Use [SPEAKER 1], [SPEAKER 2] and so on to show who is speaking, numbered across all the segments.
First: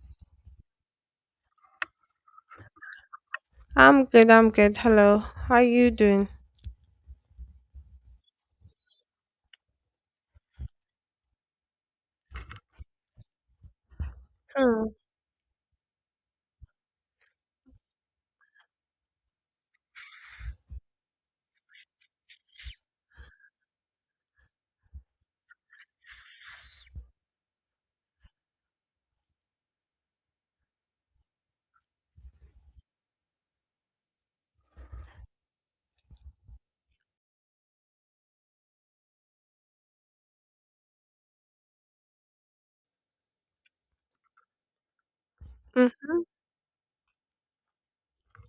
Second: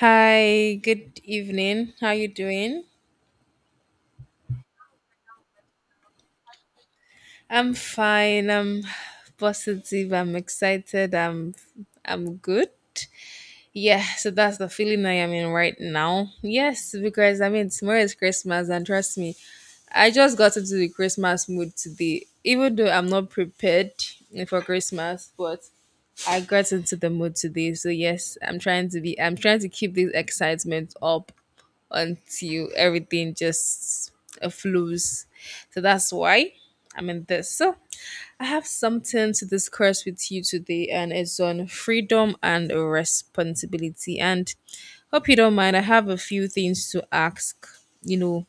[SPEAKER 1] Hi, good evening. How you doing?
[SPEAKER 2] I'm good, I'm good. Hello. How you doing?
[SPEAKER 1] I'm fine. I'm positive. I'm excited. I'm good. Yeah, so that's the
[SPEAKER 2] Hmm.
[SPEAKER 1] feeling I am in right now. Yes, because I mean tomorrow is Christmas and trust me, I just got into the Christmas mood today, even though I'm not prepared for Christmas, but I got into the mood today. So yes, I'm trying to keep this excitement up until everything just flows. So that's why I'm in this. So I have something to discuss with you today, and it's on freedom and responsibility. And hope you don't mind. I have a
[SPEAKER 2] Mm-hmm.
[SPEAKER 1] few things to ask, you know,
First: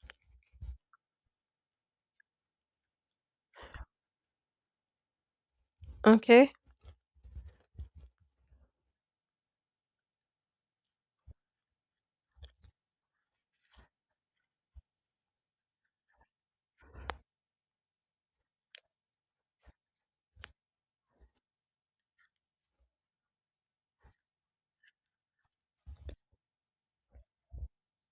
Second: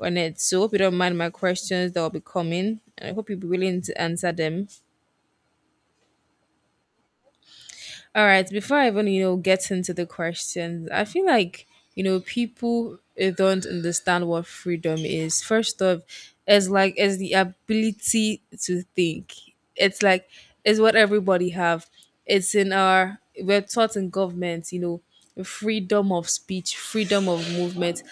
[SPEAKER 1] on it. So hope you don't mind my questions that will be coming. I hope you'll be willing to answer them.
[SPEAKER 2] Okay.
[SPEAKER 1] All right, before I even, you know, get into the questions, I feel like, you know, people don't understand what freedom is. First off, it's the ability to think. It's like it's what everybody have. It's in our we're taught in government, you know, freedom of speech, freedom of movement.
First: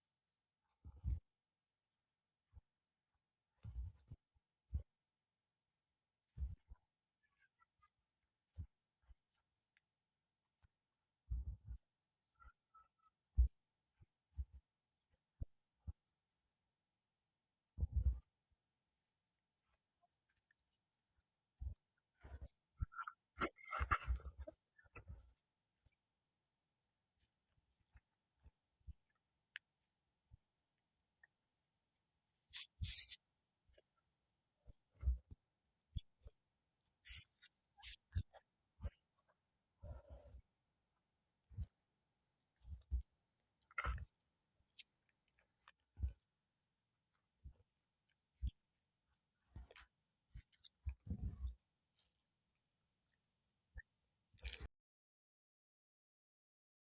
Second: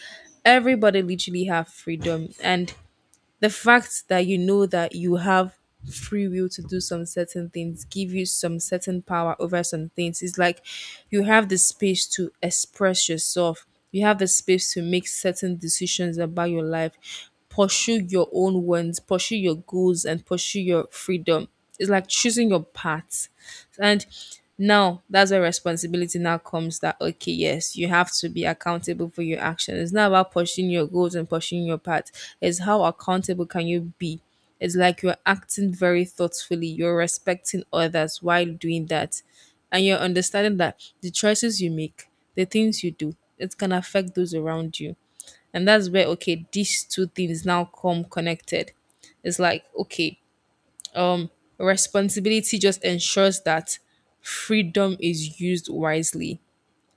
[SPEAKER 1] Everybody literally have freedom, and the fact that you know that you have free will to do some certain things give you some certain power over some things. It's like you have the space to express yourself, you have the space to make certain decisions about your life, pursue your own wants, pursue your goals, and pursue your freedom. It's like choosing your path, and now that's where responsibility now comes. That okay, yes, you have to be accountable for your action. It's not about pushing your goals and pushing your path. It's how accountable can you be? It's like you're acting very thoughtfully, you're respecting others while doing that. And you're understanding that the choices you make, the things you do, it can affect those around you. And that's where okay, these two things now come connected. It's like, okay, um, responsibility just ensures that freedom is used wisely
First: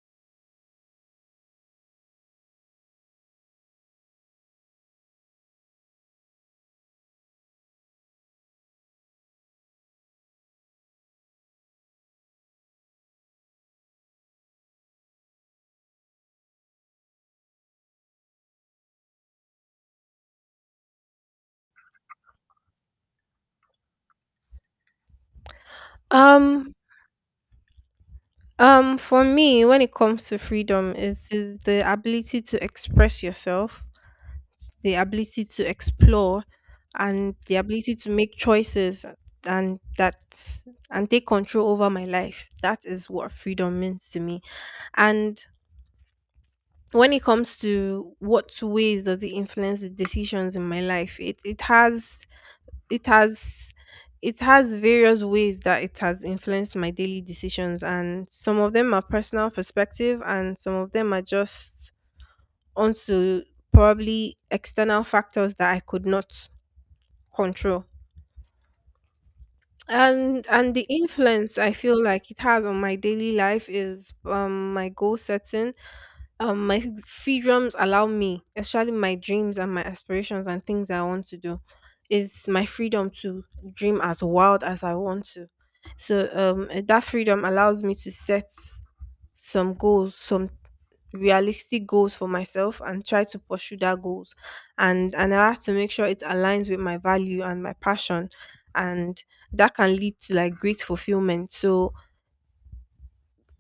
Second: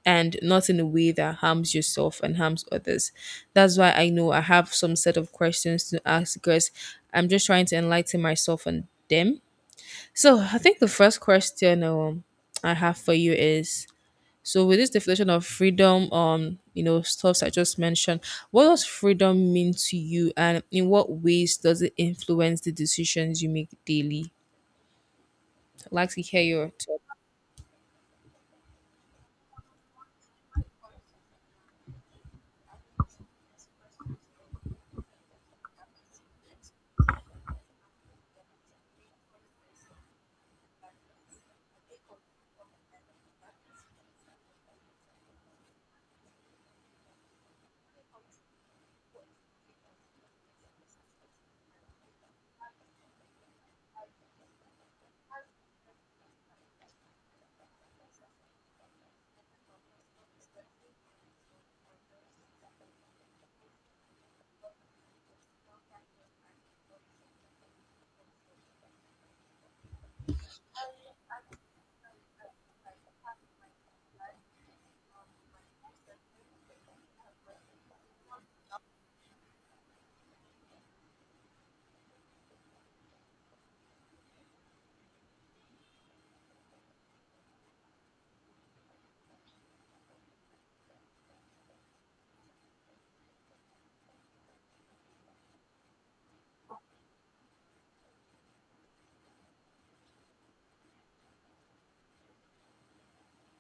[SPEAKER 1] and not in a way that harms yourself and harms others. That's why I know I have some set of questions to ask because I'm just trying to enlighten myself and them. So I think the first question I have for you is so with this definition of freedom, you know, stuffs I just mentioned, what does freedom mean to you and in what ways does it influence the decisions you make daily? Likes to hear your
[SPEAKER 2] Um,
[SPEAKER 1] talk.
[SPEAKER 2] for me, when it comes to freedom, is the ability to express yourself, the ability to explore, and the ability to make choices and that and take control over my life. That is what freedom means to me. And when it comes to what ways does it influence the decisions in my life, it has it has various ways that it has influenced my daily decisions, and some of them are personal perspective and some of them are just onto probably external factors that I could not control. And the influence I feel like it has on my daily life is my goal setting, my freedoms allow me, especially my dreams and my aspirations and things I want to do, is my freedom to dream as wild as I want to. So that freedom allows me to set some goals, some realistic goals for myself, and try to pursue that goals. And I have to make sure it aligns with my value and my passion, and that can lead to like great fulfillment. So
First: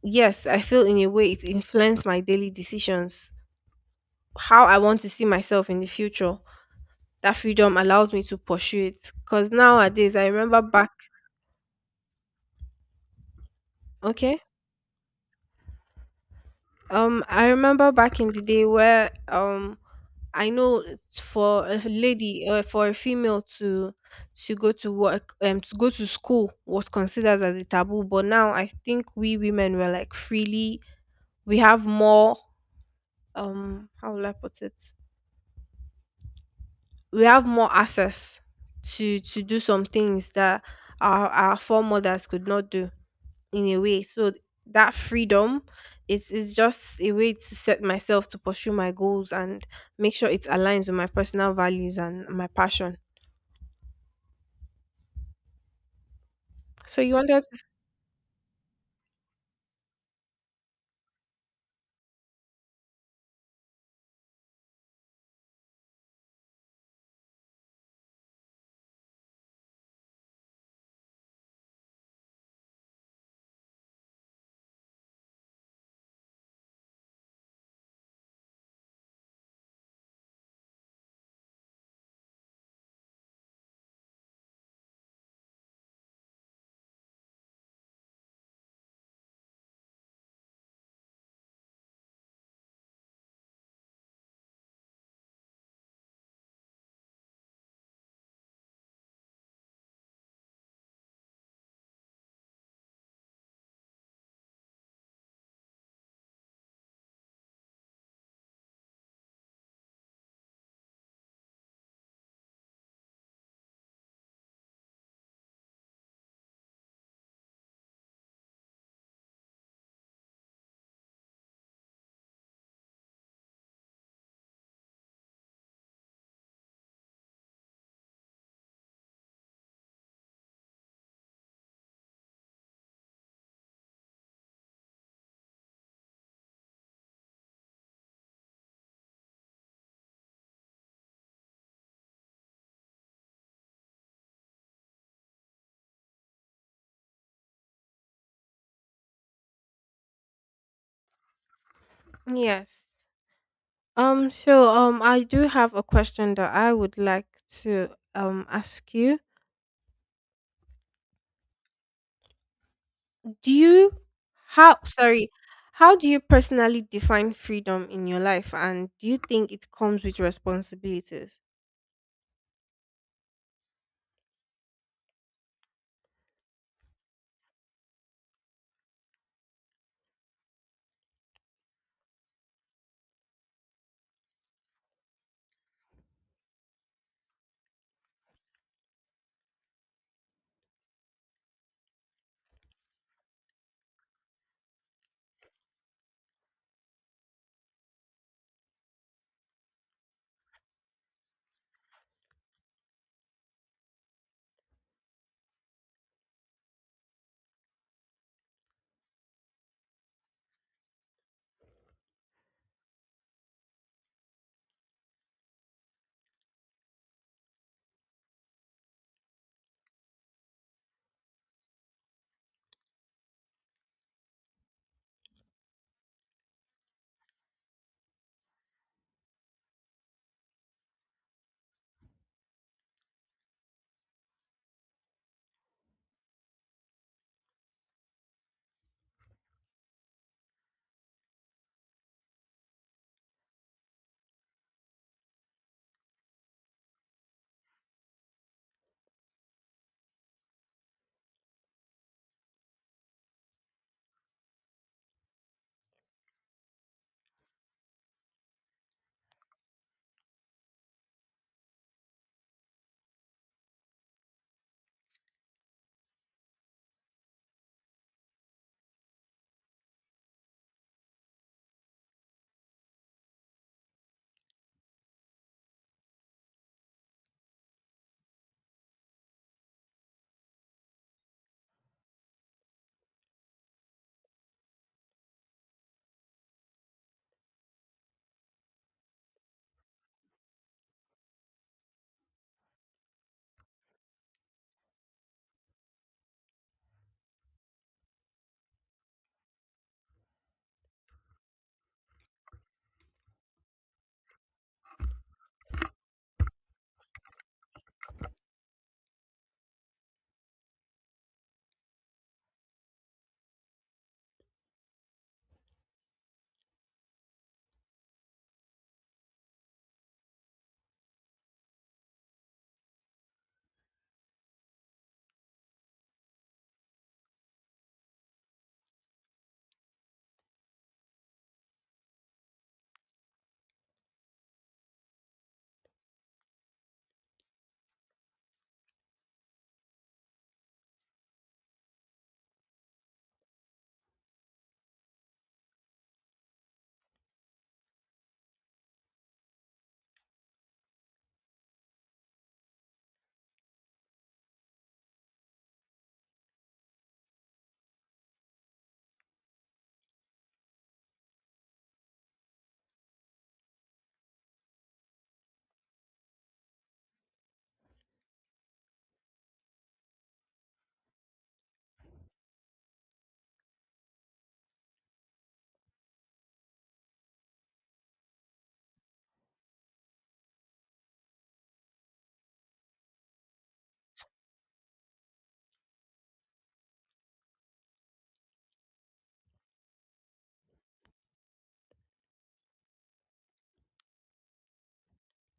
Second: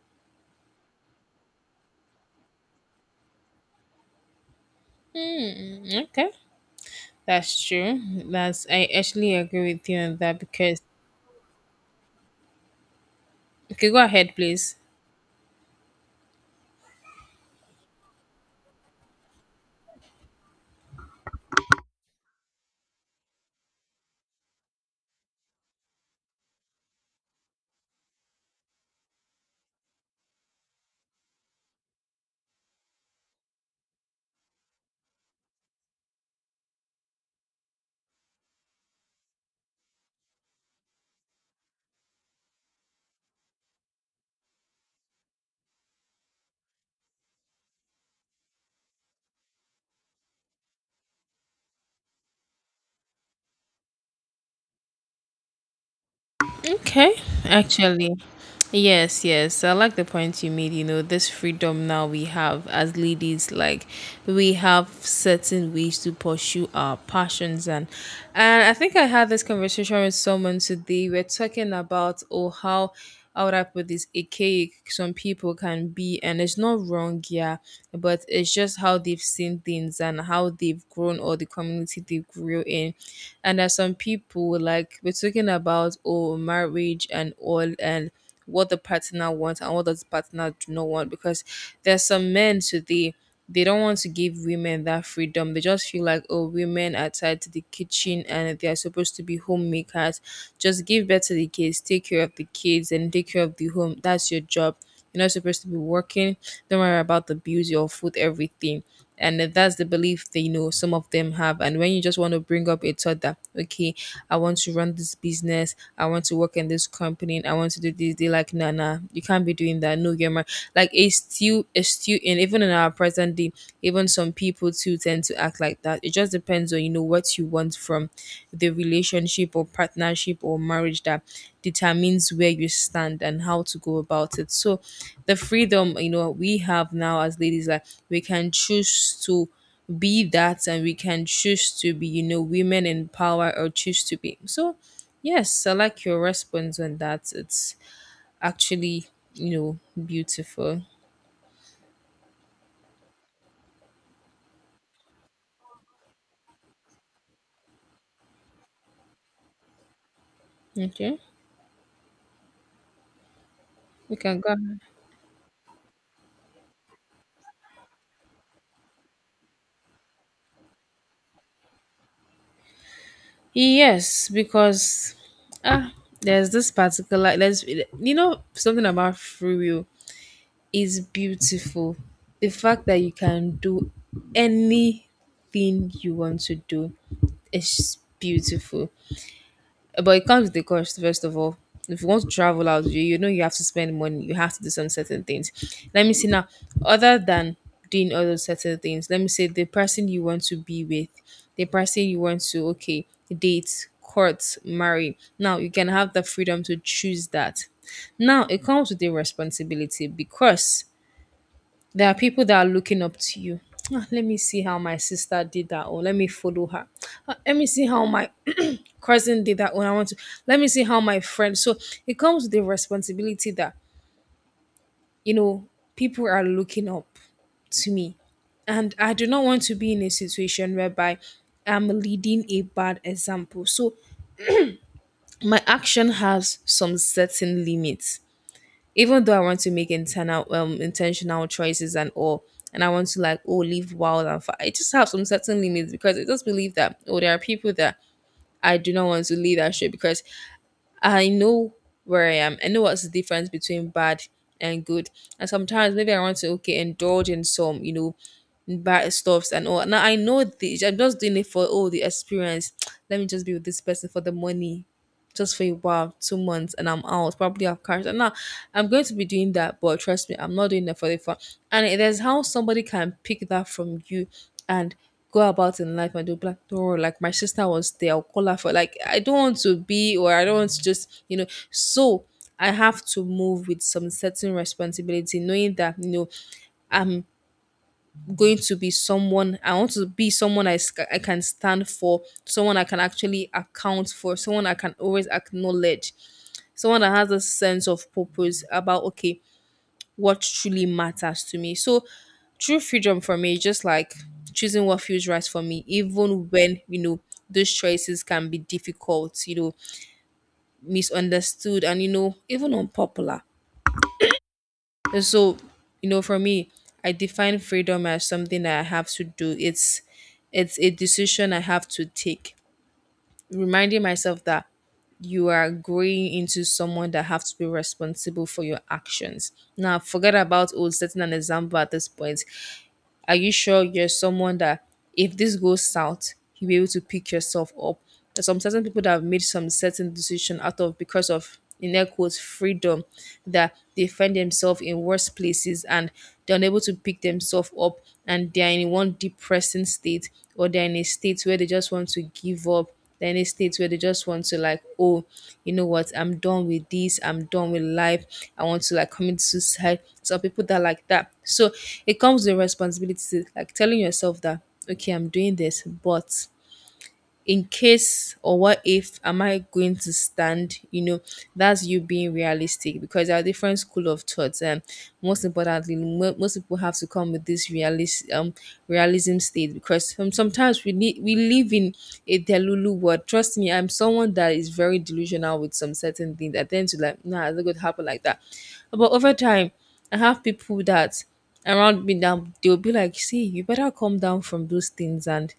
[SPEAKER 2] yes, I feel in a way it influenced my daily decisions, how I want to see myself in the
[SPEAKER 1] Okay,
[SPEAKER 2] future. That
[SPEAKER 1] that's
[SPEAKER 2] freedom
[SPEAKER 1] true.
[SPEAKER 2] allows me to
[SPEAKER 1] That's
[SPEAKER 2] pursue
[SPEAKER 1] I
[SPEAKER 2] it.
[SPEAKER 1] actually
[SPEAKER 2] Cause
[SPEAKER 1] agree with you
[SPEAKER 2] nowadays
[SPEAKER 1] on
[SPEAKER 2] I
[SPEAKER 1] that
[SPEAKER 2] remember
[SPEAKER 1] because
[SPEAKER 2] back
[SPEAKER 1] okay, go ahead,
[SPEAKER 2] okay.
[SPEAKER 1] please.
[SPEAKER 2] I remember back in the day where I know for a lady or for a female to go to work, to go to school, was considered as a taboo. But now I think we women were like freely, we have more, how will I put it, we have more access to do some things that our foremothers could not do, in a way. So that freedom is just a way to set myself to pursue my goals and make sure it aligns with my personal values and my passion. So you
[SPEAKER 1] Okay,
[SPEAKER 2] wanted to
[SPEAKER 1] actually, yes, yes. So, I like the point you made. You know, this freedom now we have as ladies, like we have certain ways to pursue our passions, and I think I had this conversation with someone today. We're talking about oh how would I put this archaic some people can be, and it's not wrong, yeah, but it's just how they've seen things and how they've grown or the community they grew in. And there's some people like we're talking about oh marriage and all, and what the partner wants and what does the partner do not want, because there's some men today they don't want to give women that freedom. They just feel like oh women are tied to the kitchen and they are supposed to be homemakers, just give birth to the kids, take care of the kids and take care of the home, that's your job, you're not supposed to be working. Don't worry about the bills, your food, everything. And then that's the belief that you know some of them have. And when you just want to bring up a thought that, okay, I want to run this business, I want to work in this company, I want to do this, they like, nah, nah, you can't be doing that. No, you're mar-" like it's still and even in our present day, even some people too tend to act like that. It just depends on you know what you want from the relationship or partnership or marriage that determines where you stand and how to go about it. So the freedom you know we have now as ladies, like we can choose to be that and we can choose to be you know women in power or choose to be. So yes, I like your response on that. It's actually, you know, beautiful.
[SPEAKER 2] yes. So I do have a question that I would like to ask you.
[SPEAKER 1] Okay,
[SPEAKER 2] Do you
[SPEAKER 1] we can go
[SPEAKER 2] how
[SPEAKER 1] ahead.
[SPEAKER 2] sorry, how do you personally define freedom in your life, and do you think it comes with responsibilities?
[SPEAKER 1] Yes, because ah there's this particular there's you know something about free will is beautiful. The fact that you can do anything you want to do is beautiful. But it comes with the cost, first of all. If you want to travel out, you know you have to spend money, you have to do some certain things. Let me see now, other than doing other certain things, let me say the person you want to be with, the person you want to, okay, date, court, marry. Now you can have the freedom to choose that. Now it comes with the responsibility because there are people that are looking up to you. "Ah, let me see how my sister did that, or let me follow her. Ah, let me see how my cousin did that when I want to. Let me see how my friend." So it comes with the responsibility that, you know, people are looking up to me. And I do not want to be in a situation whereby I'm leading a bad example. So my action has some certain limits. Even though I want to make internal intentional choices and all, and I want to like oh live wild and far, I just have some certain limits because I just believe that oh there are people that I do not want to leadership because I know where I am. I know what's the difference between bad and good. And sometimes maybe I want to okay indulge in some you know bad stuffs and all. Now I know this. I'm just doing it for all the experience. Let me just be with this person for the money just for a while, 2 months, and I'm out. Probably have cars. And now I'm going to be doing that, but trust me, I'm not doing it for the fun. And there's how somebody can pick that from you and go about in life and do black door. Like my sister was there, I'll call her for like I don't want to be or I don't want to just, you know, so I have to move with some certain responsibility, knowing that you know I'm going to be someone. I want to be someone I, I can stand for, someone I can actually account for, someone I can always acknowledge, someone that has a sense of purpose about okay what truly matters to me. So true freedom for me is just like choosing what feels right for me, even when you know those choices can be difficult, you know, misunderstood, and you know even unpopular. And so you know for me, I define freedom as something that I have to do. It's a decision I have to take, reminding myself that you are growing into someone that have to be responsible for your actions. Now, forget about oh, setting an example at this point. Are you sure you're someone that if this goes south, you'll be able to pick yourself up? There's some certain people that have made some certain decision out of because of in their quotes freedom that they find themselves in worse places and they're unable to pick themselves up, and they're in one depressing state or they're in a state where they just want to give up, then it states where they just want to like, oh, you know what, I'm done with this, I'm done with life, I want to like commit suicide. Some people that are like that. So it comes with responsibility, like telling yourself that, okay, I'm doing this, but in case or what if am I going to stand? You know, that's you being realistic because there are different school of thoughts, and most importantly, most people have to come with this realism state because sometimes we live in a delulu world. Trust me, I'm someone that is very delusional with some certain things. I tend to like, nah, it's not going to happen like that. But over time, I have people that around me now they'll be like, see, you better come down from those things and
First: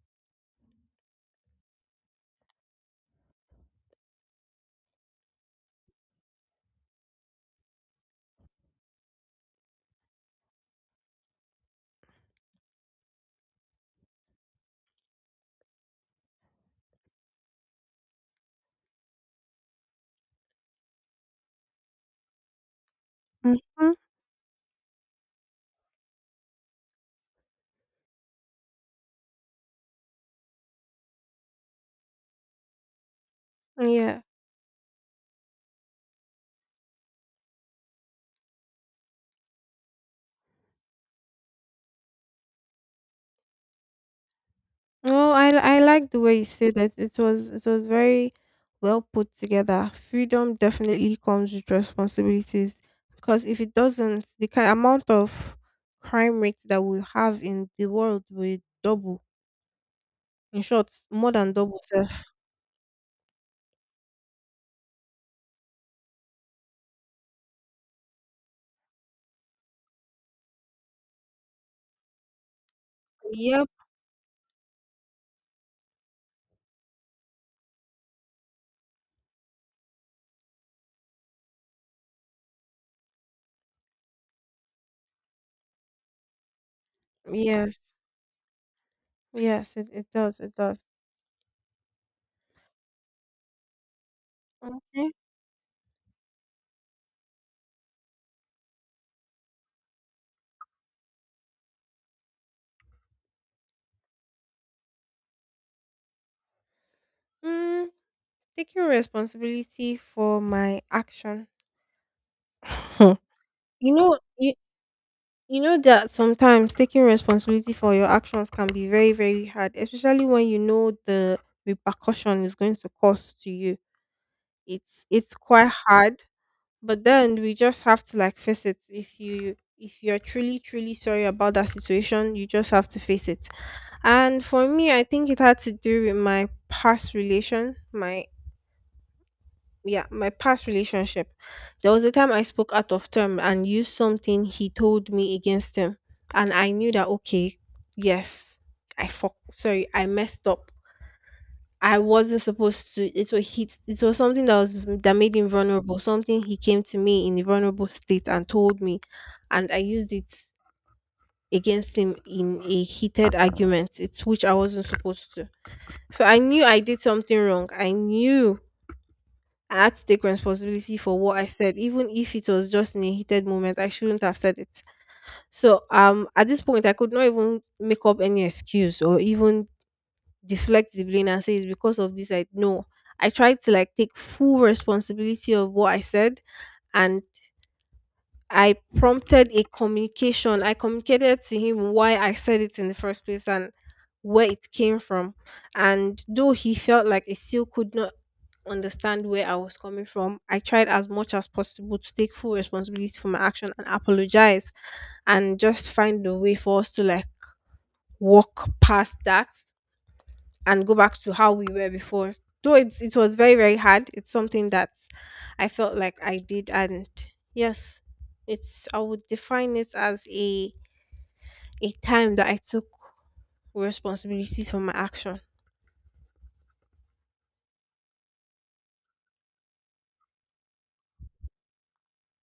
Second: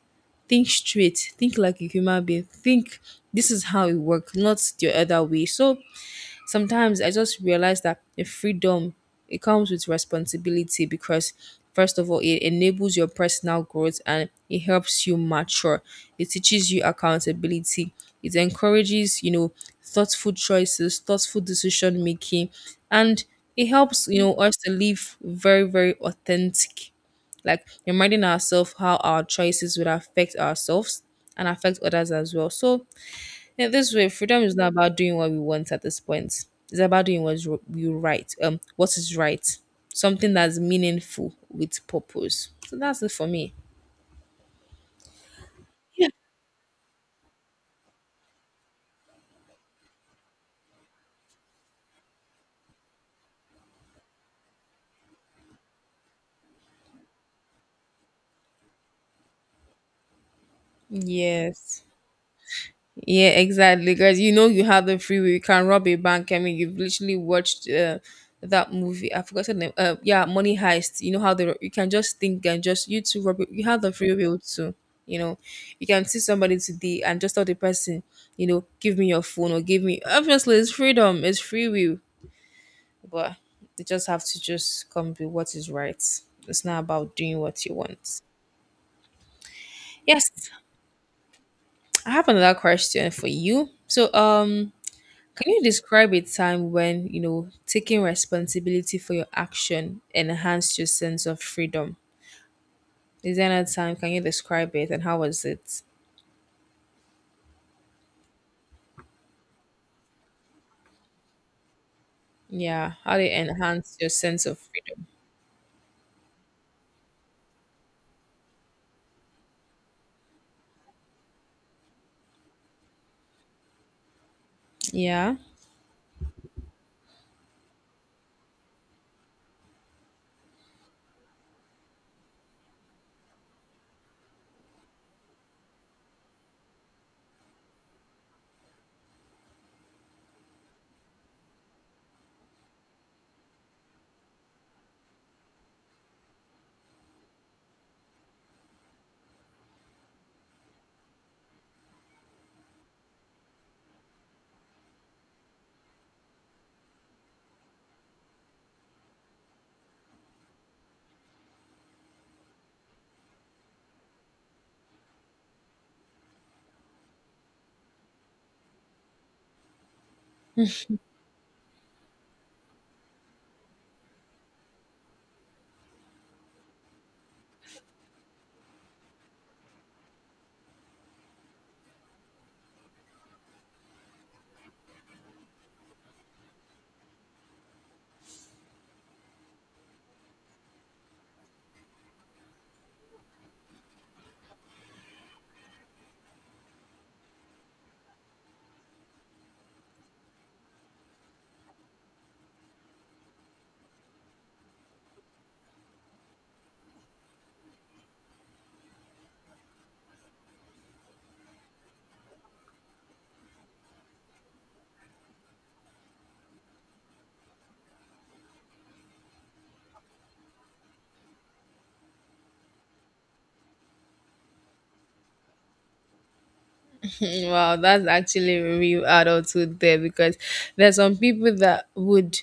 [SPEAKER 1] think straight, think like a human being, think this is how it works, not the other way. So sometimes I just realize that the freedom it comes with responsibility because first of all it enables your personal growth and it helps you mature. It teaches you accountability. It encourages, thoughtful choices, thoughtful decision making, and it
[SPEAKER 2] Mhm.
[SPEAKER 1] helps, us to live very, very authentic, like reminding ourselves how our choices would affect ourselves and affect others as well. So yeah, this way,
[SPEAKER 2] Yeah.
[SPEAKER 1] freedom is not about doing what we want at this point. It's about doing what's r- you right. What is right, something that's meaningful with purpose. So that's it for me.
[SPEAKER 2] Oh, I
[SPEAKER 1] Yeah.
[SPEAKER 2] like the way you said that. It was very well put together. Freedom definitely comes with responsibilities, because if it doesn't, the ki amount of crime rate that we have in the world will double. In short, more than double
[SPEAKER 1] Yes.
[SPEAKER 2] self.
[SPEAKER 1] Yeah, exactly, guys. You know, you have the free will. You can rob a bank. I mean, you've literally watched that movie. I forgot the name. Yeah, Money Heist. You know how the you can just think and just you two rob it. You
[SPEAKER 2] Yep.
[SPEAKER 1] have the free will too. You know, you can see somebody today and just tell the person, you know, give me your phone or give me. Obviously, it's freedom. It's free will, but you just have to just come with what is right. It's not about doing what you
[SPEAKER 2] Yes.
[SPEAKER 1] want.
[SPEAKER 2] Yes. It
[SPEAKER 1] Yes,
[SPEAKER 2] does. It does.
[SPEAKER 1] I have another question for you. So,
[SPEAKER 2] Okay.
[SPEAKER 1] can you describe a time when, you know, taking responsibility for your action enhanced your sense of freedom? Is there another time? Can you describe it and how was it?
[SPEAKER 2] Mm, taking responsibility for my action.
[SPEAKER 1] Yeah, how did
[SPEAKER 2] you
[SPEAKER 1] it enhance your
[SPEAKER 2] know.
[SPEAKER 1] sense
[SPEAKER 2] You.
[SPEAKER 1] of freedom?
[SPEAKER 2] You know that sometimes taking responsibility for your actions can be very, very hard, especially when you know the repercussion is going to cause to you. It's
[SPEAKER 1] Yeah.
[SPEAKER 2] quite hard, but then we just have to like face it. If you if you're truly, truly sorry about that situation, you just have to face it. And for me, I think it had to do with my past relation, my yeah, my past relationship. There was a time I spoke out of term and used something he told me against him. And I knew that, okay, yes, I fuck, sorry, I messed up. I wasn't supposed to. It was he, it was something that was that made him vulnerable. Something he came to me in a vulnerable state and told me, and I used it against him in a heated argument. It's which I wasn't supposed to. So I knew I did something wrong. I knew I had to take responsibility for what I said, even if it was just in a heated moment. I shouldn't have said it. So, at this point, I could not even make up any excuse or even deflect the blame and say it's because of this. I no, I tried to like take full responsibility of what I said, and I prompted a communication. I communicated to him why I said it in the first place and where it came from. And though he felt like he still could not understand where I was coming from, I tried as much as possible to take full responsibility for my action and apologize, and just find a way for us to like walk past that and go back to how we were before. Though it was very, very hard, it's something that I felt like I did. And yes, it's, I would define it as a time that I took responsibility for my action.
[SPEAKER 1] Wow, that's actually real adulthood there, because there's some people that would,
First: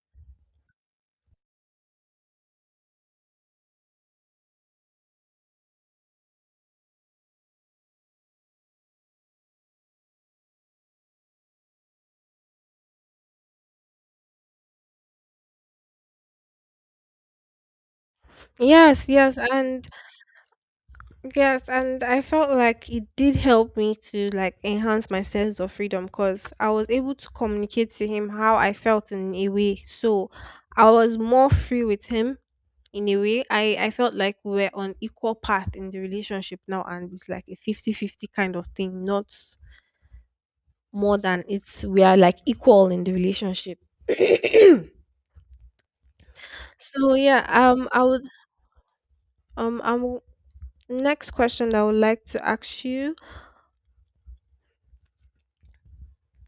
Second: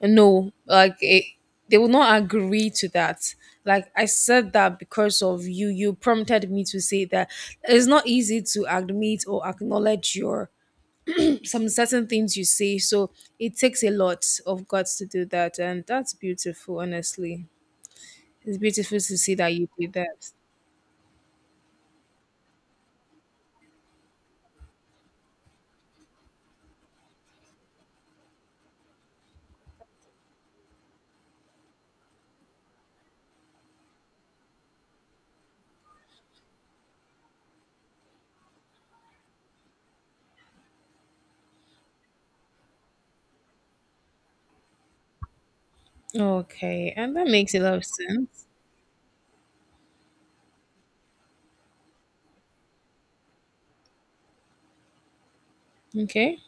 [SPEAKER 1] no, like it, they will not agree to that. Like I said that because of you, you prompted me to say that. It's not easy to admit or acknowledge your some certain things you say. So it takes a lot of guts to do that. And that's beautiful, honestly. It's beautiful
[SPEAKER 2] Yes,
[SPEAKER 1] to see
[SPEAKER 2] yes,
[SPEAKER 1] that you
[SPEAKER 2] and
[SPEAKER 1] did that.
[SPEAKER 2] yes, and I felt like it did help me to like enhance my sense of freedom, because I was able to communicate to him how I felt in a way. So I was more free with him in a way. I felt like we were on equal path in the relationship now, and it's like a 50 50 kind of thing, not more than it's, we are like equal in the relationship.
[SPEAKER 1] Okay.
[SPEAKER 2] So
[SPEAKER 1] And that
[SPEAKER 2] yeah,
[SPEAKER 1] makes a lot of
[SPEAKER 2] I would
[SPEAKER 1] sense.
[SPEAKER 2] I'm next question I would like to ask you,
[SPEAKER 1] Okay.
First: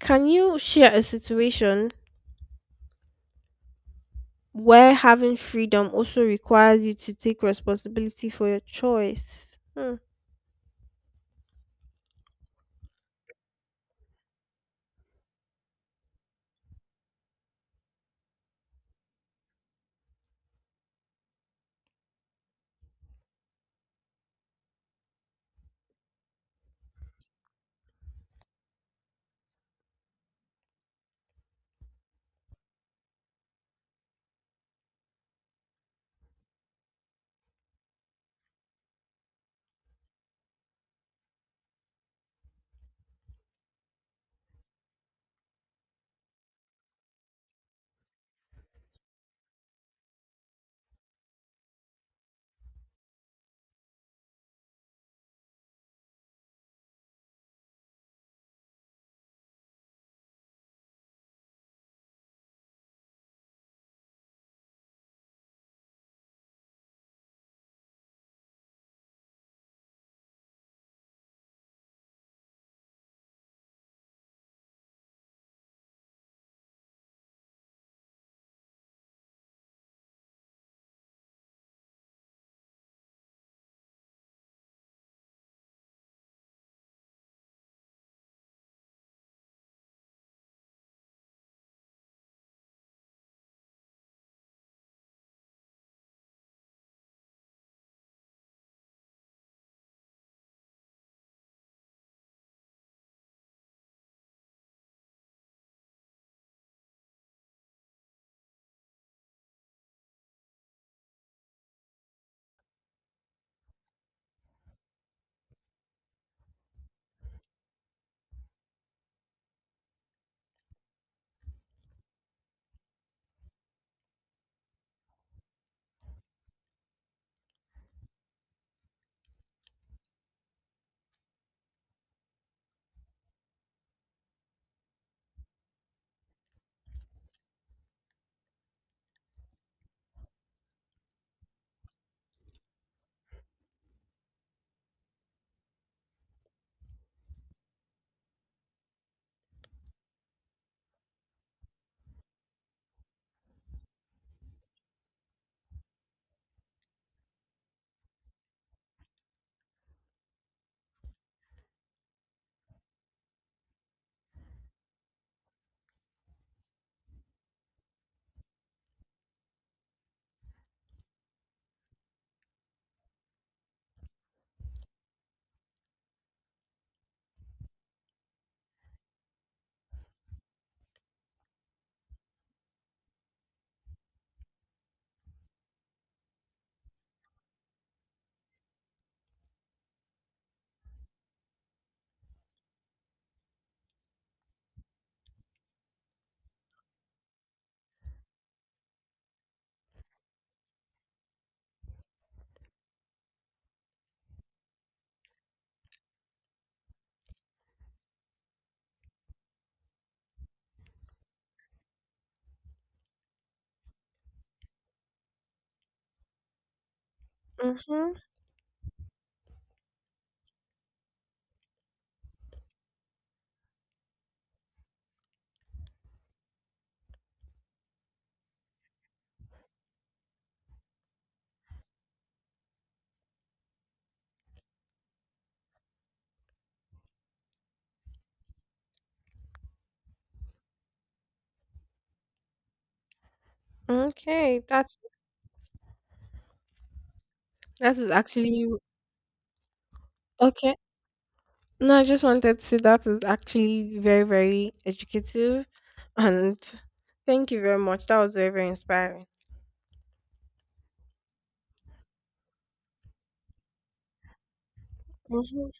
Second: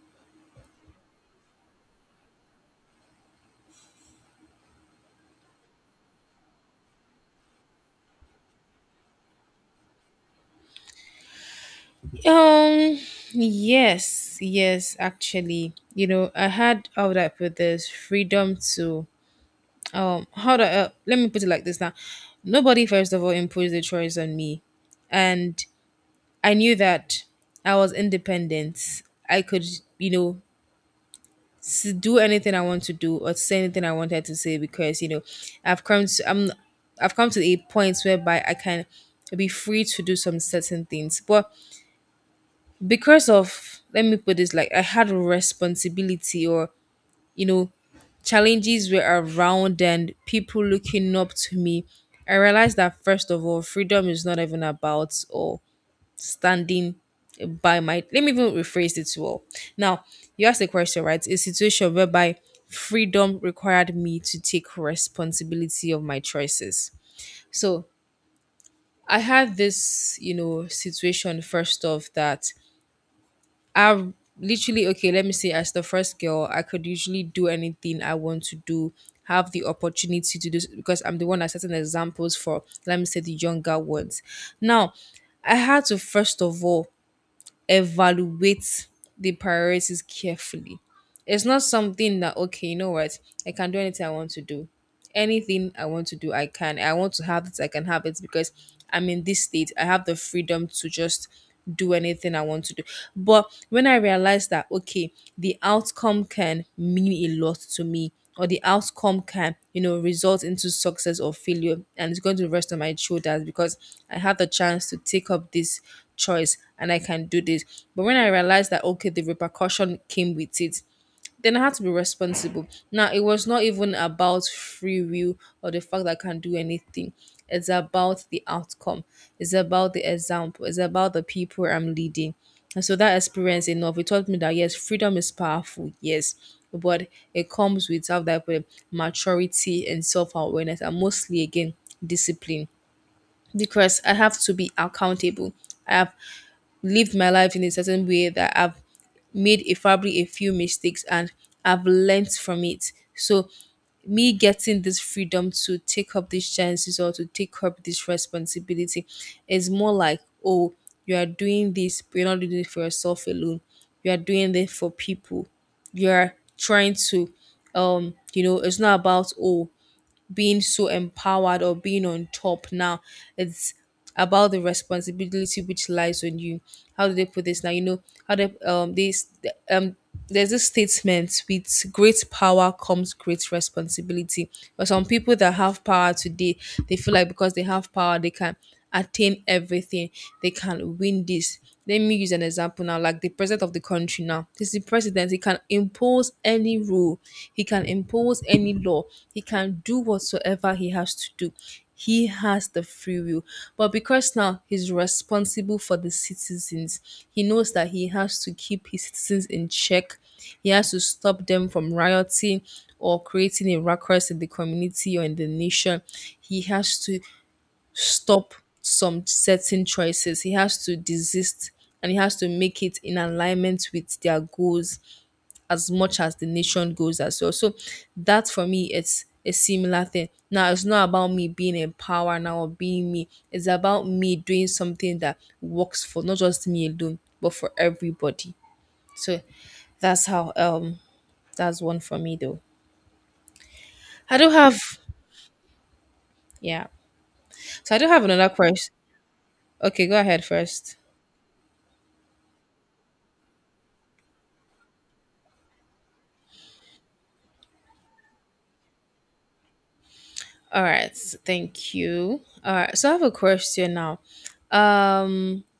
[SPEAKER 2] can you share a situation where having freedom also requires you to take responsibility for your choice? Hmm.
[SPEAKER 1] Um yes, yes, actually. You know, I had, how would I put this? Freedom to, how do I, let me put it like this now. Nobody first of all imposed the choice on me. And I knew that I was independent. I could, you know, to do anything I want to do or to say anything I wanted to say, because you know, I've come to I'm I've come to a point whereby I can be free to do some certain things. But because of, let me put this, like, I had responsibility or, you know, challenges were around and people looking up to me, I realized that first of all, freedom is not even about all standing by my, let me even rephrase it well now. You asked a question, right? A situation whereby freedom required me to take responsibility of my choices. So I had this, you know, situation first off that I literally, okay, let me say, as the first girl, I could usually do anything I want to do, have the opportunity to do because I'm the one that's setting examples for, let me say, the younger ones. Now I had to first of all evaluate the priorities carefully. It's not something that, okay, you know what? I can do anything I want to do. Anything I want to do, I can. I want to have it, I can have it, because I'm in this state. I have the freedom to just do anything I want to do. But when I realized that okay, the outcome can mean a lot to me, or the outcome can, you know, result into success or failure, and it's going to rest on my shoulders because I have the chance to take up this choice and I can do this. But when I realized that okay, the repercussion came with it, then I had to be responsible. Now, it was not even about free will or the fact that I can do anything. It's about the outcome. It's about the example. It's about the people I'm leading. And so that experience enough, it taught me that yes, freedom is powerful, yes, but it comes with self, that put maturity and self-awareness, and mostly again discipline. Because I have to be accountable. I have lived my life in a certain way that I've made a probably a few mistakes, and I've learnt from it. So me getting this freedom to take up these chances or to take up this responsibility is more like, oh, you are doing this, but you're not doing it for yourself alone. You are doing this for people. You're trying to you know, it's not about, oh, being so empowered or being on top now. It's about the responsibility which lies on you. How do they put this now? You know, how they this um there's this statement, with great power comes great responsibility. But some people that have power today, they feel like because they have power, they can attain everything, they can win this. Let me use an example now, like the president of the country. Now, this is the president, he can impose any rule, he can impose any law, he can do whatsoever he has to do. He has the free will, but because now he's responsible for the citizens, he knows that he has to keep his citizens in check, he has to stop them from rioting or creating a ruckus in the community or in the nation. He has to
[SPEAKER 2] Mm-hmm.
[SPEAKER 1] stop some certain choices. He has to desist, and he has to make it in alignment with their goals as much as the nation goes as well. So that for me, it's a similar thing. Now it's not about me being in power now or being me. It's about me doing something that works for not just me alone, but for everybody. So that's how, that's one for me though. I do
[SPEAKER 2] Okay,
[SPEAKER 1] have,
[SPEAKER 2] that's
[SPEAKER 1] yeah. So
[SPEAKER 2] that
[SPEAKER 1] I do
[SPEAKER 2] is
[SPEAKER 1] have another
[SPEAKER 2] actually
[SPEAKER 1] question. Okay, go ahead
[SPEAKER 2] okay.
[SPEAKER 1] first.
[SPEAKER 2] No, I just wanted to say that is actually very, very educative. And thank you very much. That was very, very inspiring.
[SPEAKER 1] All right, thank you. All right, so I have a question now. Um,
[SPEAKER 2] Mhm.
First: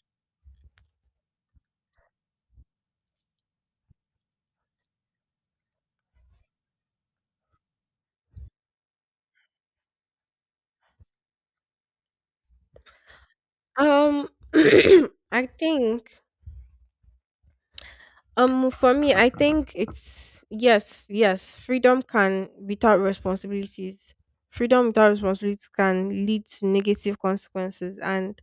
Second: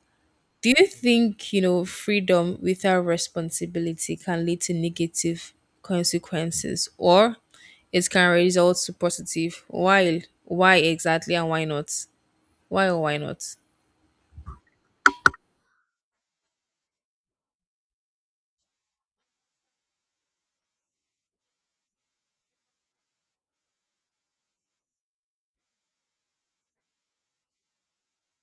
[SPEAKER 1] do you think, you know, freedom without responsibility can lead to negative consequences, or it can result to positive? Why? Why exactly, and why not? Why or why not?
[SPEAKER 2] Um, I think, for me, I think it's yes, yes, freedom can, without responsibilities, freedom without responsibilities can lead to negative consequences. And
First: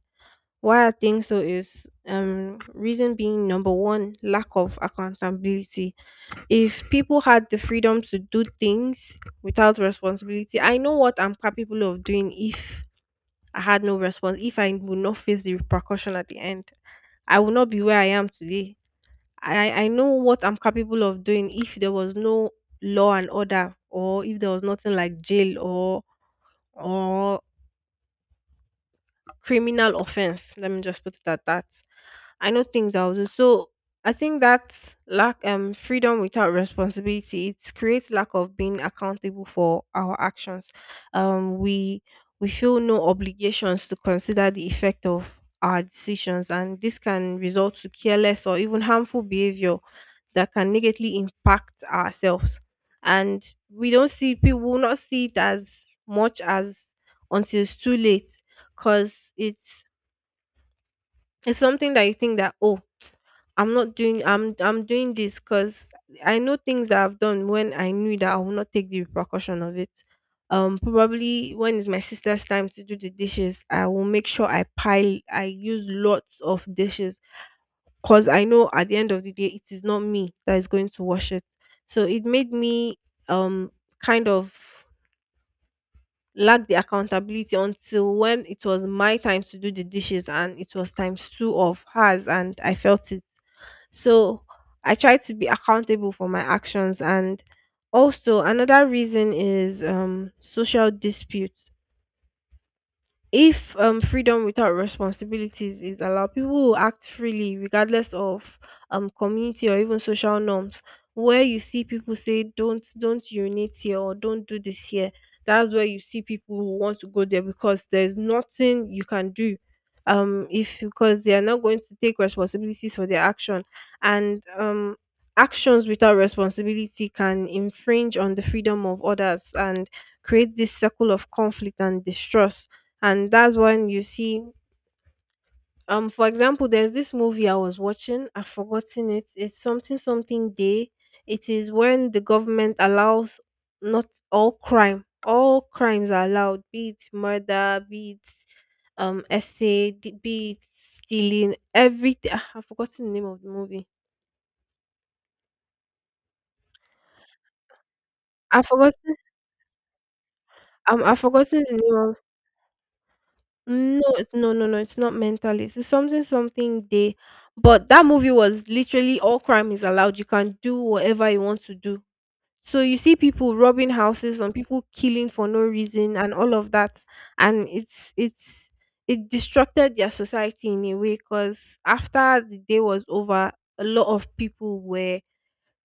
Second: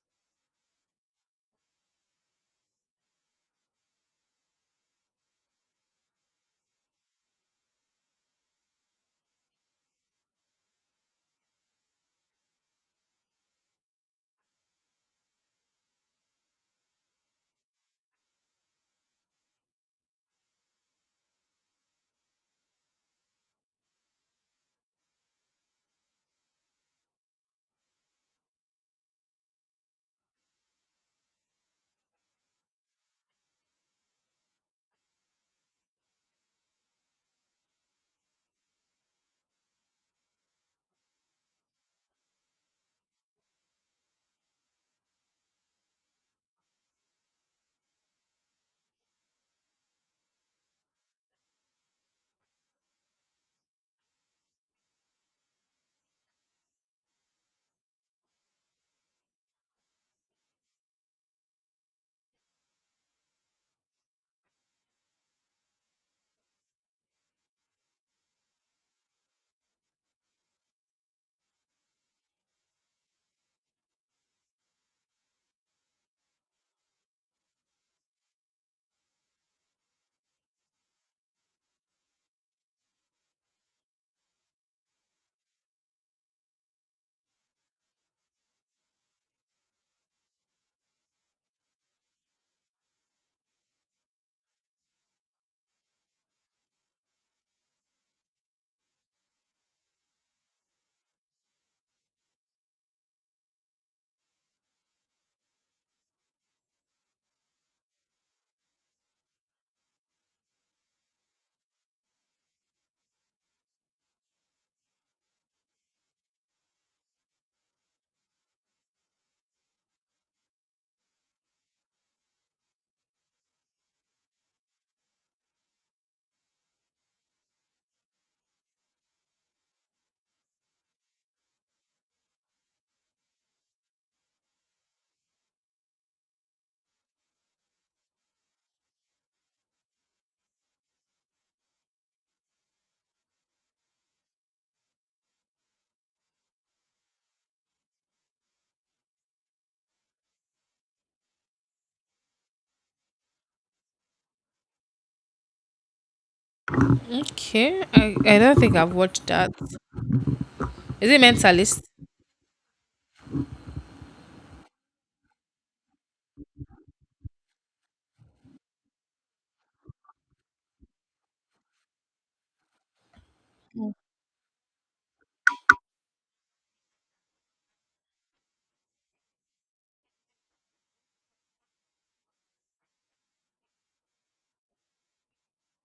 [SPEAKER 2] why I think so is, reason being number one, lack of accountability. If people had the freedom to do things without responsibility, I know what I'm capable of doing if I had no response, if I would not face the repercussion at the end. I would not be where I am today. I know what I'm capable of doing if there was no law and order, or if there was nothing like jail or criminal offense. Let me just put it at that. I know things I will do. So I think that lack freedom without responsibility, it creates lack of being accountable for our actions. Um we we feel no obligations to consider the effect of our decisions, and this can result to careless or even harmful behavior that can negatively impact ourselves. And we don't see, people will not see it as much as until it's too late. Cause it's something that you think that oh, I'm not doing I'm doing this because I know things that I've done when I knew that I will not take the repercussion of it. Probably when it's my sister's time to do the dishes, I will make sure I use lots of dishes, because I know at the end of the day it is not me that is going to wash it. So it made me um kind of lack the accountability, until when it was my time to do the dishes and it was times two of hers, and I felt it. So I tried to be accountable for my actions. And also another reason is social disputes. If freedom without responsibilities is allowed, people will act freely regardless of community or even social norms. Where you see people say don't urinate here, or don't do this here, that's where you see people who want to go there, because there's nothing you can do. If because they are not going to take responsibilities for their action, and actions without responsibility can infringe on the freedom of others and create this circle of conflict and distrust. And that's when you see, for example, there's this movie I was watching, I've forgotten it, it's something something day. It is when the government allows, not all crime, all crimes are allowed, be it murder, be it essay d- be it stealing, everything. Ah, I've forgotten the name of the movie.
[SPEAKER 1] Okay, I don't
[SPEAKER 2] i've
[SPEAKER 1] think I've
[SPEAKER 2] forgotten
[SPEAKER 1] watched that. Is
[SPEAKER 2] I've
[SPEAKER 1] it
[SPEAKER 2] forgotten the
[SPEAKER 1] mentalist?
[SPEAKER 2] name of. No, no, no, no. It's not mentalist. It's something, something day. But that movie was literally all crime is allowed. You can do whatever you want to do. So you see people robbing houses, some people killing for no reason, and all of that. And it's it destructed their society in a way, because after the day was over, a lot of people were,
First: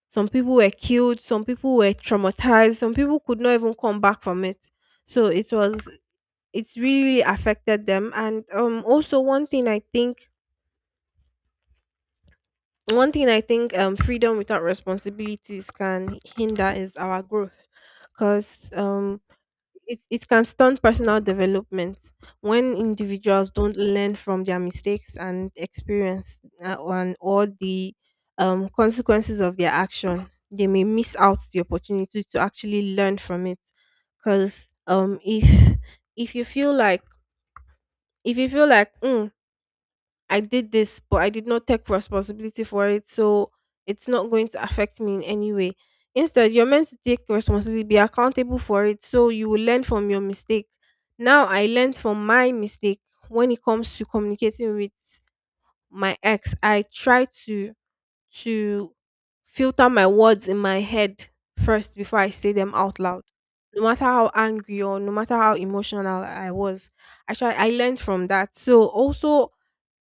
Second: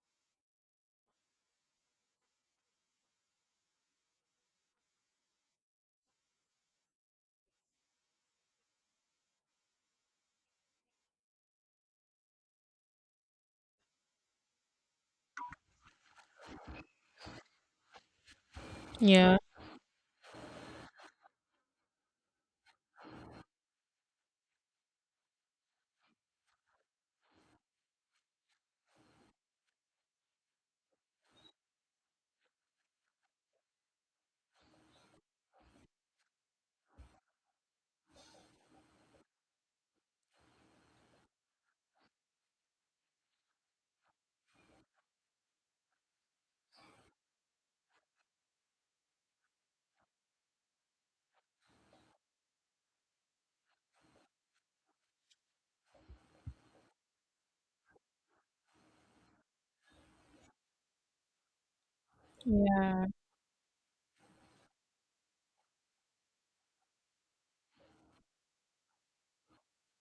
[SPEAKER 2] some people were killed, some people were traumatized, some people could not even come back from it. So it was it's really affected them. And also one thing I think freedom without responsibilities can hinder is our growth because
[SPEAKER 1] Yeah.
[SPEAKER 2] it can stunt personal development when individuals don't learn from their mistakes and experience and all the consequences of their action. They may miss out the opportunity to actually learn from it. Because if you feel like if you feel like I did this, but I did not take responsibility for it, so it's not going to affect me in any way. Instead, you're meant to take responsibility, be accountable for it, so you will learn from your mistake. Now, I learned from my mistake when it comes to communicating with my ex. I try to filter my words in my head first before I say them out
[SPEAKER 1] Yeah.
[SPEAKER 2] loud. No matter how angry or no matter how emotional I was, I try. I learned from that. So also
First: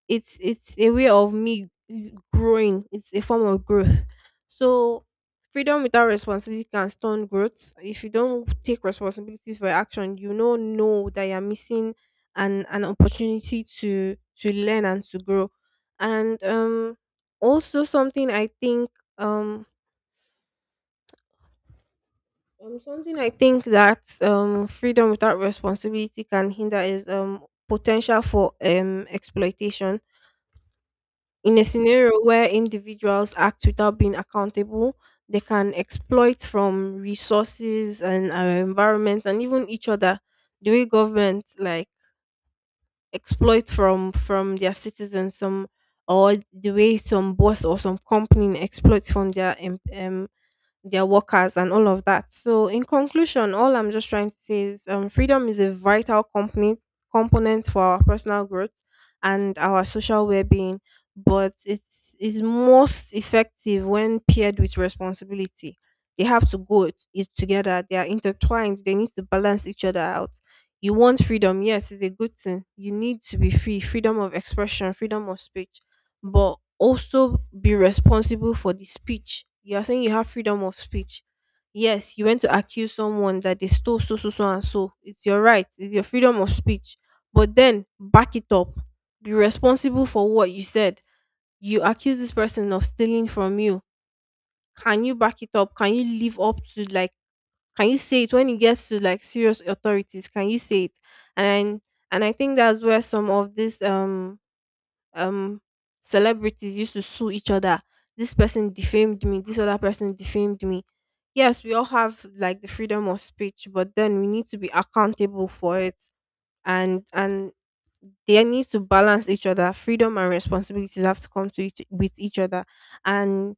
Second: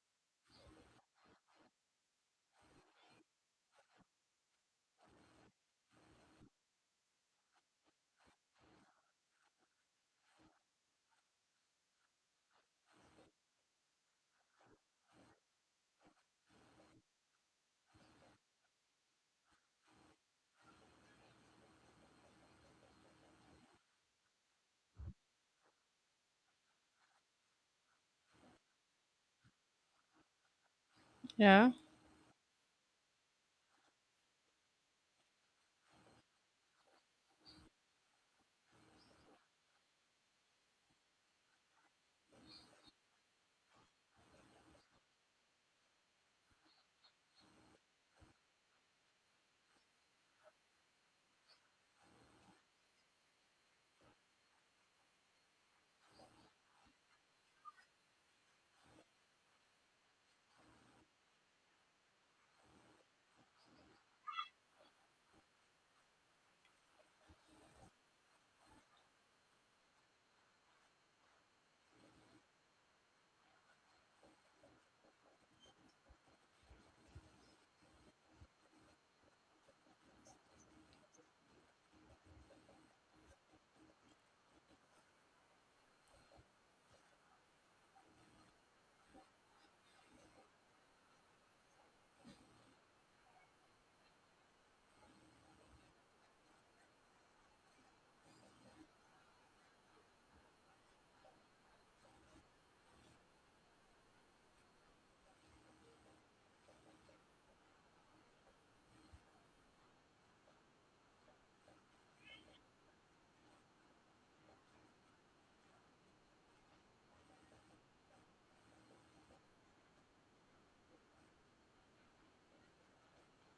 [SPEAKER 2] it's a way of me is growing. It's a form of growth. So freedom without responsibility can stun growth. If you don't take responsibilities for your action, you know that you're missing an opportunity to learn and to grow. And also something I think, um something I think that freedom without responsibility can hinder is potential for exploitation. In a
[SPEAKER 1] Yeah.
[SPEAKER 2] scenario where individuals act without being accountable, they can exploit from resources and our environment and even each other. The way government like exploit from their citizens, some, or the way some boss or some company exploits from their their workers and all of that. So in conclusion, all I'm just trying to say is, freedom is a vital company component for our personal growth and our social well-being, but it is most effective when paired with responsibility. They have to go it together. They are intertwined. They need to balance each other out. You want freedom, yes, it's a good thing. You need to be free, freedom of expression, freedom of speech, but also be responsible for the speech. You are saying you have freedom of speech. Yes, you went to accuse someone that they stole so so so and so. It's your right. It's your freedom of speech. But then back it up. Be responsible for what you said. You accuse this person of stealing from you. Can you back it up? Can you live up to like, can you say it when it gets to like serious authorities? Can you say it? And and I think that's where some of this, um celebrities used to sue each other. This person defamed me, this other person defamed me. Yes, we all have like the freedom of speech, but then we need to be accountable for it, and they need to balance each other. Freedom and responsibilities have to come to each with each other, and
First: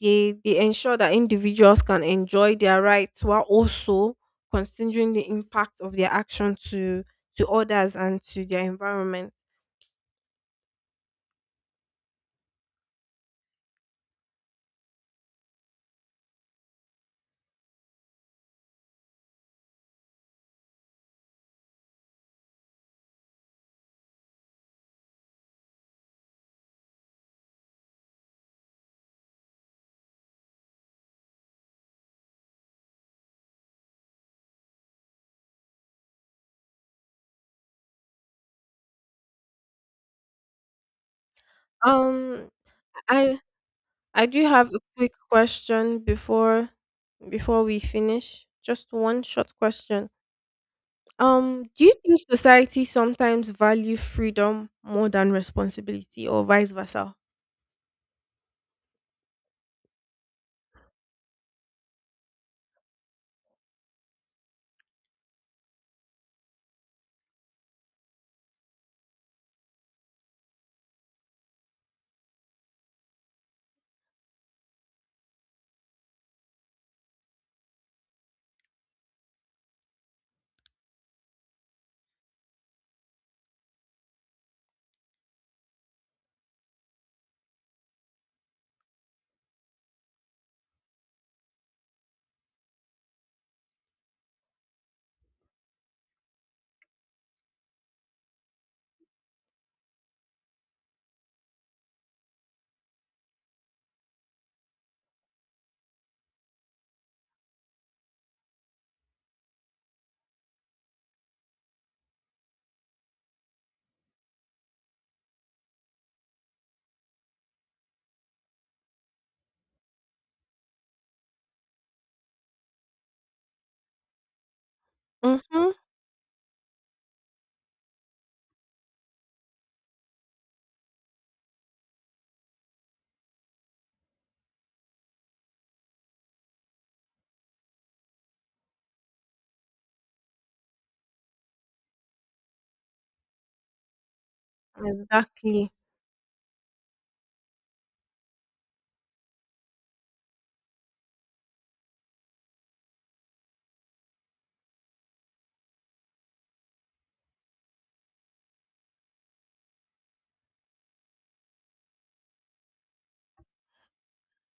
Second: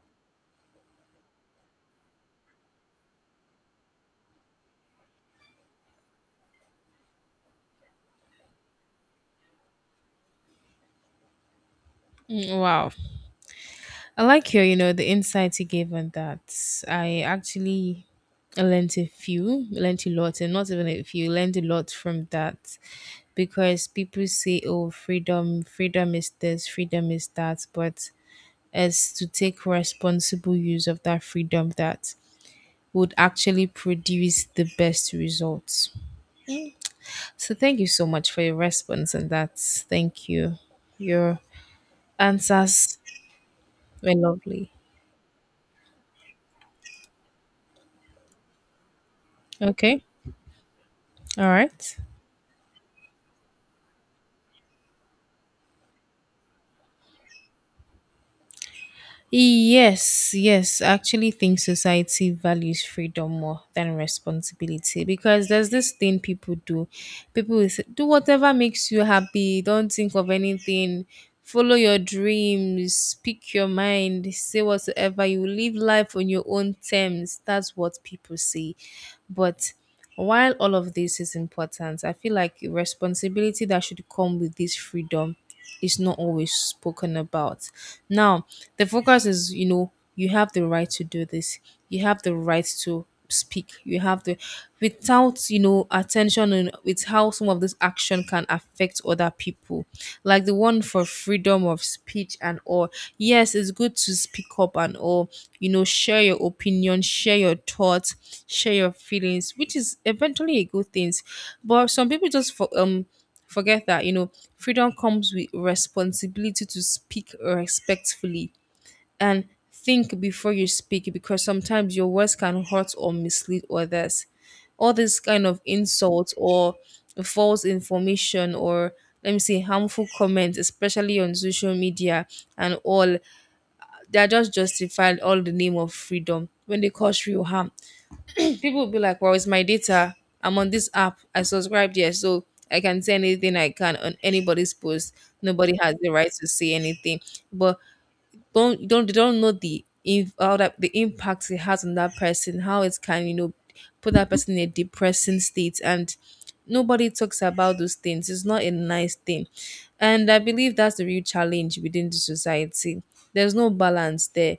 [SPEAKER 2] they ensure that individuals can enjoy their rights while also considering the impact of their action to others and to their environment.
[SPEAKER 1] Mm, wow. I like your, you know, the insights you gave on that. I actually learned a few, learned a lot, and not even a few, learned a lot from that, because people say, oh, freedom, freedom is this, freedom is that, but as to take responsible use of that freedom, that would actually produce the best results. So thank you so much for your response and that. Thank you. Your
[SPEAKER 2] Um,
[SPEAKER 1] answers
[SPEAKER 2] I
[SPEAKER 1] were
[SPEAKER 2] I do have
[SPEAKER 1] lovely.
[SPEAKER 2] a quick question before we finish. Just one short
[SPEAKER 1] Okay.
[SPEAKER 2] question.
[SPEAKER 1] All
[SPEAKER 2] Do you
[SPEAKER 1] right.
[SPEAKER 2] think society sometimes value freedom more than responsibility or vice versa?
[SPEAKER 1] Yes, yes. I actually think society values freedom more than responsibility, because there's this thing people do. People will say, do whatever makes you happy, don't think of anything, follow your dreams, speak your mind, say whatsoever, you live life on your own terms. That's what people say. But while all of this is important, I feel like responsibility that should come with this freedom is not always spoken about. Now, the focus is, you know, you have the right to do this, you have the right to speak, you have the, without, you know, attention and with how some of this action can affect other people, like the one for freedom of speech and all. Yes, it's good to speak up and all, you know, share your opinion, share your thoughts, share your feelings, which is eventually a good thing. But some people just for, forget that, you know, freedom comes with responsibility to speak respectfully and think before you speak, because sometimes your words can hurt or mislead others. All this kind of
[SPEAKER 2] Mhm.
[SPEAKER 1] insults or false information or, let me say, harmful comments, especially on social media and all, they are just justified all in the name of freedom, when they cause real harm. People will be like, well, it's my data. I'm on this app. I subscribed here, so I can say anything I can on anybody's post.
[SPEAKER 2] Exactly.
[SPEAKER 1] Nobody has the right to say anything. But don't you, don't they don't know the, if how that the impact it has on that person, how it can, you know, put that person in a depressing state, and nobody talks about those things. It's not a nice thing, and I believe that's the real challenge within the society. There's no balance there.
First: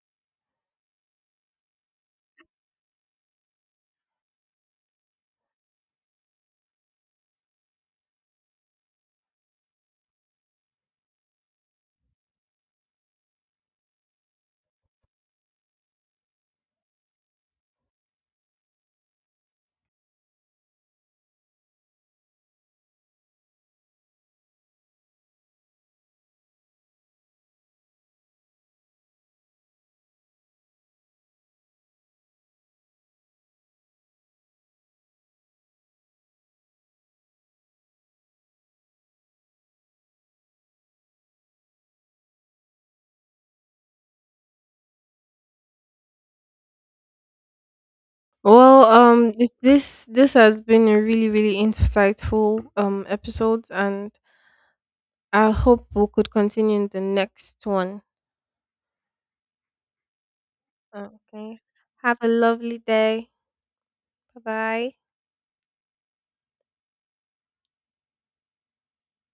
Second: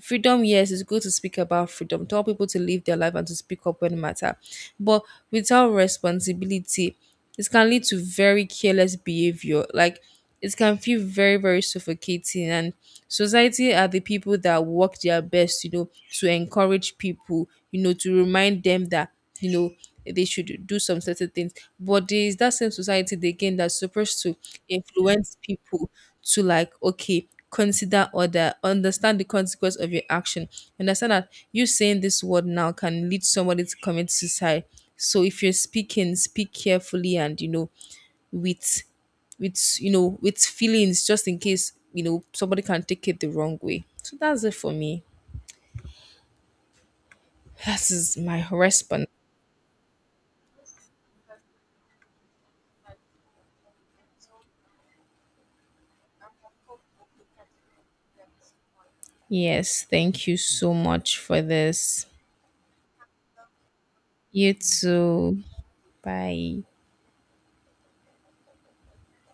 [SPEAKER 1] Freedom, yes, it's good to speak about freedom, tell people to live their life and to speak up when it matter, but without responsibility, it can lead to very careless behavior, like it can feel very, very suffocating. And society are the people that work their best, you know, to encourage people, you know, to remind them that, you know, they should do some certain things. But there is that same society, they again, that's supposed to influence people to, like, okay, consider other, understand the consequence of your action, understand that you saying this word now can lead somebody to commit suicide. So if you're speaking, speak carefully, and you know, with with, you know, with feelings, just in case, you know, somebody can take it the wrong way. So that's it for me, that is my
[SPEAKER 2] Well,
[SPEAKER 1] response.
[SPEAKER 2] this has been a really insightful episode, and I hope we could continue in the next one.
[SPEAKER 1] Yes, thank you so much for
[SPEAKER 2] Okay.
[SPEAKER 1] this.
[SPEAKER 2] Have a lovely day. Bye
[SPEAKER 1] You
[SPEAKER 2] bye.
[SPEAKER 1] too. Bye.